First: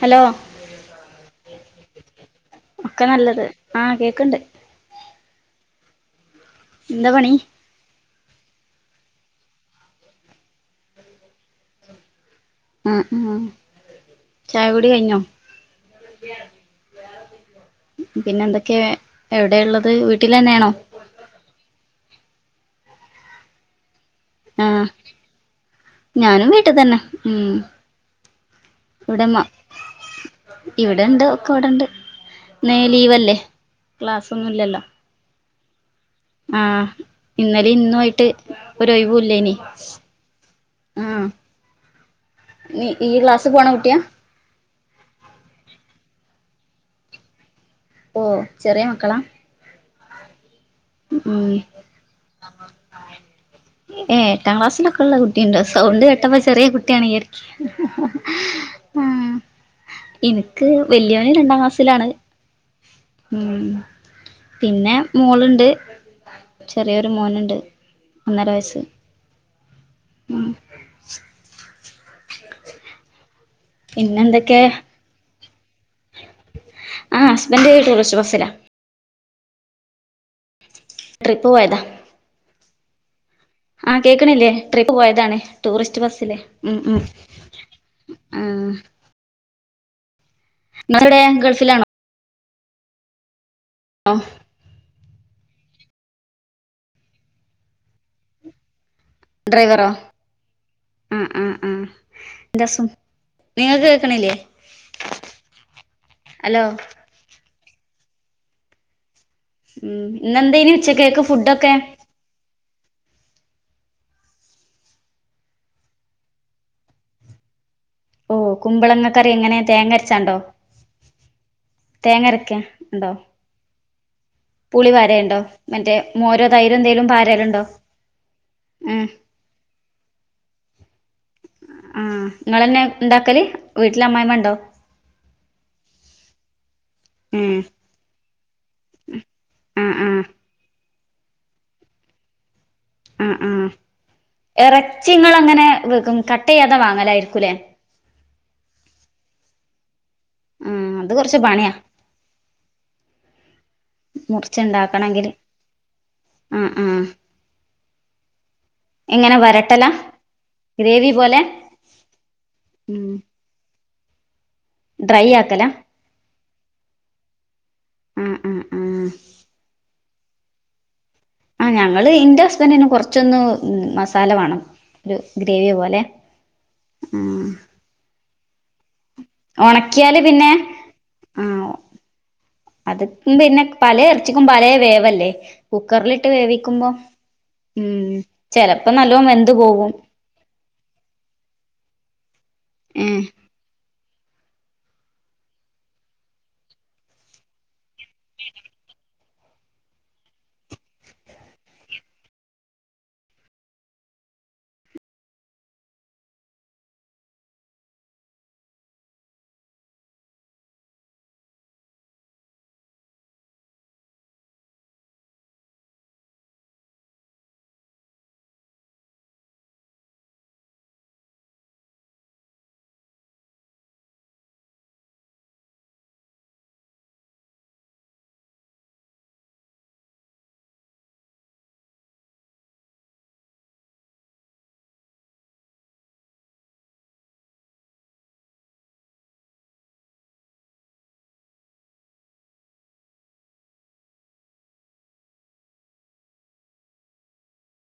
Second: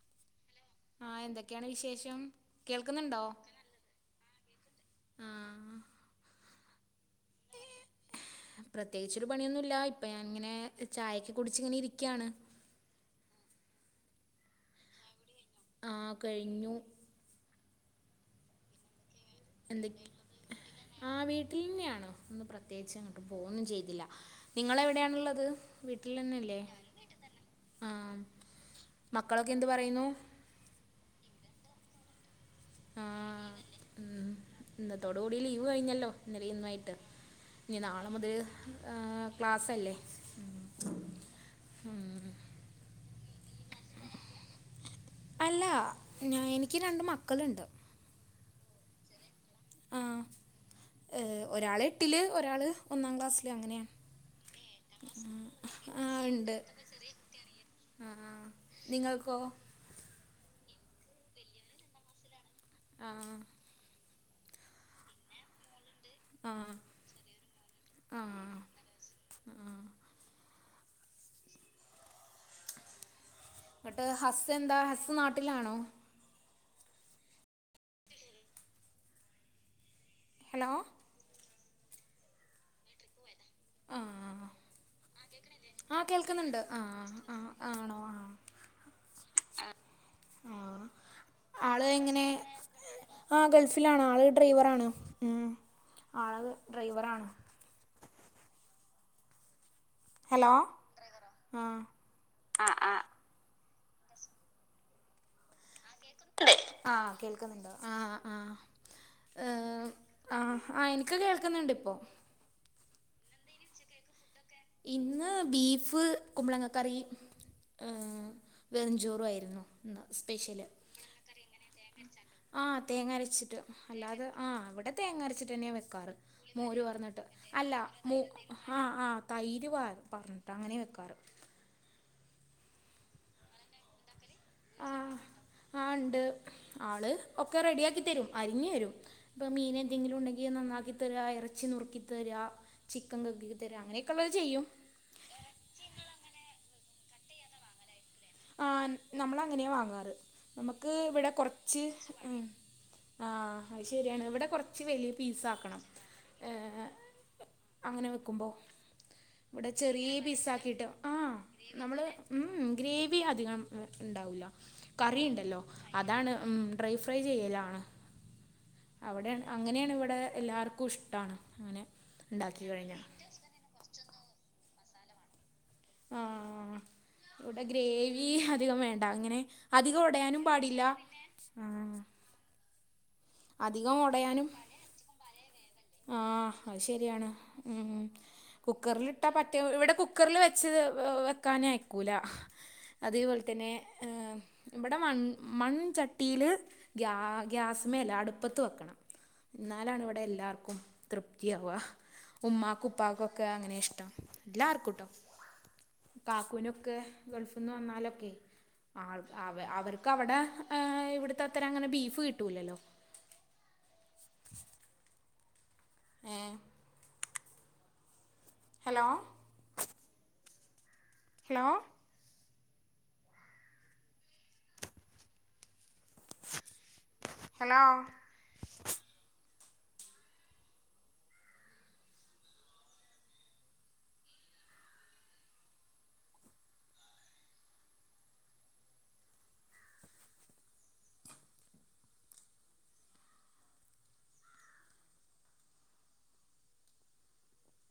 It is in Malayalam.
ഹലോ ആഹ് എന്തൊക്കെയാണ് വിശേഷം ഒക്കെ കേൾക്കുന്നുണ്ടോ നല്ലത് ആഹ് കേക്ക്ണ്ട് ആഹ് എന്താ പണി പ്രത്യേകിച്ചൊരു പണിയൊന്നുംല്ല ഇപ്പൊ ഞാൻ ഇങ്ങനെ ചായൊക്കെ കുടിച്ച് ഇങ്ങനെ ഇരിക്കുകയാണ് ആഹ് ആഹ് ചായ കുടി കഴിഞ്ഞോ ആഹ് കഴിഞ്ഞു പിന്നെ എന്തൊക്കെ എവിടെള്ളത് വീട്ടില ന്നെയാണോ? ആഹ് വീട്ടിൽ തന്നെയാണ ഇന്ന് പ്രത്യേകിച്ച് എങ്ങോട്ട് പോവൊന്നും ചെയ്തില്ല ആഹ് നിങ്ങളെവിടെയാണുള്ളത്. ഞാനും വീട്ടിൽന്നെല്ലേ വീട്ടി തന്നെ ഉം ആഹ് മക്കളൊക്കെ എന്ത് പറയുന്നു ഇവിടെ ഇണ്ട് ഒക്കെ അവിടെണ്ട് ന്ന് ലീവല്ലേ ക്ലാസ്സൊന്നുംല്ലല്ലോ. ഇതോട് കൂടി ലീവ് കഴിഞ്ഞല്ലോ ഇന്നലേം ഇന്നുമായിട്ട് ഇനി ഇന്നലിം ഇന്നു നാളെ ആയിട്ട് മുതൽ ഒരൊഴിവൂല്ലേനി ക്ലാസ്സല്ലേ ആഹ് ഈ ക്ലാസ് പോണ കുട്ടിയാ അല്ലാ ഞ എനിക്ക് രണ്ട് മക്കളുണ്ട്. ഓ ചെറിയ മക്കളാ ആഹ് ഉം ഏഹ് ഒരാള് എട്ടില് ഒരാള് ഒന്നാം ക്ലാസ്സില് അങ്ങനെയാണ് കുട്ടിയുണ്ടോ, സൗണ്ട് കെട്ടപ്പോ ചെറിയ കുട്ടിയാണ് ആഹ് ആഹ് നിങ്ങൾക്കോ എനിക്ക് വല്യോന് രണ്ടാം ക്ലാസ്സിലാണ് ആ ഉം പിന്നെ മോളുണ്ട്. ആ ചെറിയൊരു മോനുണ്ട് ഒന്നര വയസ്സ് ഉം ഉം ശരി എന്നട്ട് ഹസ് എന്താ ഹസ്സ് നാട്ടിലാണോ ആഹ് ഹസ്ബൻഡ് ടൂറിസ്റ്റ് ബസ്സിലാ. ഹലോ. ട്രിപ്പ് പോയതാ ആ ആഹ് കേക്കണില്ലേ ട്രിപ്പ് പോയതാണ് ടൂറിസ്റ്റ് ആഹ് ബസ്സില് കേൾക്കുന്നുണ്ട് ഉം ഉം ആഹ് ആ ആണോ ആഹ് ആ ആഹ് നിങ്ങളെവിടെ ഗൾഫിലാണോ ആള് എങ്ങനെ ആ ഗൾഫിലാണ്. ആള് ഡ്രൈവർആണ് ഉം ആള് ഡ്രൈവർആണ് ഡ്രൈവറോ ഹലോ ആഹ ആഹ ആഹ ആഹ് എന്റെ ഹസും നിങ്ങക്ക് കേക്കണില്ലേ ഹലോ ആഹ് കേൾക്കുന്നുണ്ടോ ആഹ ആഹ ഉം ആഹ് ഇന്നെന്തേനി എനിക്ക് ഉച്ചക്കേക്ക് കേൾക്കുന്നുണ്ട് ഫുഡൊക്കെ ഇപ്പോൾ ഇന്ന് ബീഫ് കുമ്പളങ്ങക്കറി ആഹ് ഓ കുമ്പളങ്ങക്കറി എങ്ങനെ വെറുഞ്ചോറുയിരുന്നു തേങ്ങ അരച്ചാണ്ടോ സ്പെഷ്യല് തേങ്ങ അരക്ക ആഹ് തേങ്ങ ഉണ്ടോ അരച്ചിട്ട. അല്ലാതെ ഇവിടെ പുളി തേങ്ങ പാരയുണ്ടോ അരച്ചിട്ട് തന്നെയാ മറ്റേ വെക്കാറ് മോരോ തൈര് മോര് എന്തേലും ഒറഞ്ഞിട്ട് പാരലുണ്ടോ അല്ല ആഹ് ഉം ആഹ് തൈര് പാർന്നുട്ട് അങ്ങനെ വയ്ക്കാറ് ആഹ് നിങ്ങന്നെ ഉണ്ടാക്കൽ. വീട്ടില അമ്മയിമ്മ ണ്ടോ ആഹ് ആഹ് ഉണ്ട് ആള് ഒക്കെ ഉം റെഡിയാക്കി തരും. അരിഞ്ഞരും ഇപ്പൊ മീൻ ആഹ് എന്തെങ്കിലും ആഹ് ഉണ്ടെങ്കിൽ നന്നാക്കി തരാ ഇറച്ചി നുറുക്കി തരാ ചിക്കൻ കഗിക്ക് തരാ അങ്ങനെയൊക്കെ ഉള്ളത് ചെയ്യും ഇറച്ചിങ്ങൾ അങ്ങനെ കട്ട് ചെയ്യാതെ വാങ്ങലായിരിക്കൂല്ലേ ആഹ് നമ്മൾ അങ്ങനെയാ വാങ്ങാറ്. നമുക്ക് ആഹ് അത് ഇവിടെ പണിയാ കുറച്ച് ആഹ് അത് ശരിയാണ് ഇവിടെ കൊറച്ച് വലിയ മുറിച്ചുണ്ടാക്കണെങ്കില് പീസാക്കണം ആഹ് ഏഹ് ആഹ് അങ്ങനെ വെക്കുമ്പോ എങ്ങനെ ഇവിടെ വരട്ടലാ ചെറിയ പീസക്കിയിട്ട് ഗ്രേവി ആഹ് പോലെ നമ്മള് ഉം ഗ്രേവി അധികം ഇണ്ടാവൂല്ല കറി ഡ്രൈ ഇണ്ടല്ലോ ആക്കലാ അതാണ് ഉം ഡ്രൈ ഫ്രൈ ചെയ്യലാണ്. ആഹ് ആഹ് ആഹ് അവിടെ അങ്ങനെയാണ് ഇവിടെ എല്ലാവർക്കും ഇഷ്ടമാണ് ആഹ് അങ്ങനെ ഞങ്ങള് ഇന്റെ ഉണ്ടാക്കി ഹസ്ബൻഡിന് കഴിഞ്ഞാൽ കുറച്ചൊന്ന് മസാല വാണം ഒരു ഗ്രേവി പോലെ ആ എ ഉം. ഇവിടെ ഗ്രേവി അധികം വേണ്ട അങ്ങനെ അധികം ഒണക്കിയാല് ഉടയാനും പിന്നെ പാടില്ല ആ. ആഹ് [unintelligible] അത് പിന്നെ പലേ എർച്ചിക്കും ഉടയാനും പലേവേവല്ലേ കുക്കറിലിട്ട് ആഹ് അത് വേവിക്കുമ്പോ. ശരിയാണ് ഉം ചെലപ്പോ നല്ലോം കുക്കറിലിട്ടാ വെന്ത് പറ്റേ പോവും ഇവിടെ കുക്കറിൽ വെച്ച വെക്കാനയക്കൂല. ഏഹ് അതേപോല. തന്നെ ഇവിടെ മൺ മൺചട്ടില് ഗ്യാസ്. മേല്ല അടുപ്പത്ത് വെക്കണം എന്നാലാണ് ഇവിടെ എല്ലാർക്കും തൃപ്തിയാവ. ഉമ്മാകു ഉപ്പാക്കുക്കെ അങ്ങനെ ഇഷ്ടം എല്ലാർക്കും ട്ടോ. കാക്കുനൊക്കെ ഗൾഫ്ന്ന് വന്നാലൊക്കെ. ആൾ അവ അവർക്ക് അവടെ ഇവിടുത്തെ അത്ര അങ്ങനെ ബീഫ് കിട്ടൂലല്ലോ? [unintelligible] ആഹ്. ഹലോ. ഹലോ. ഹലോ.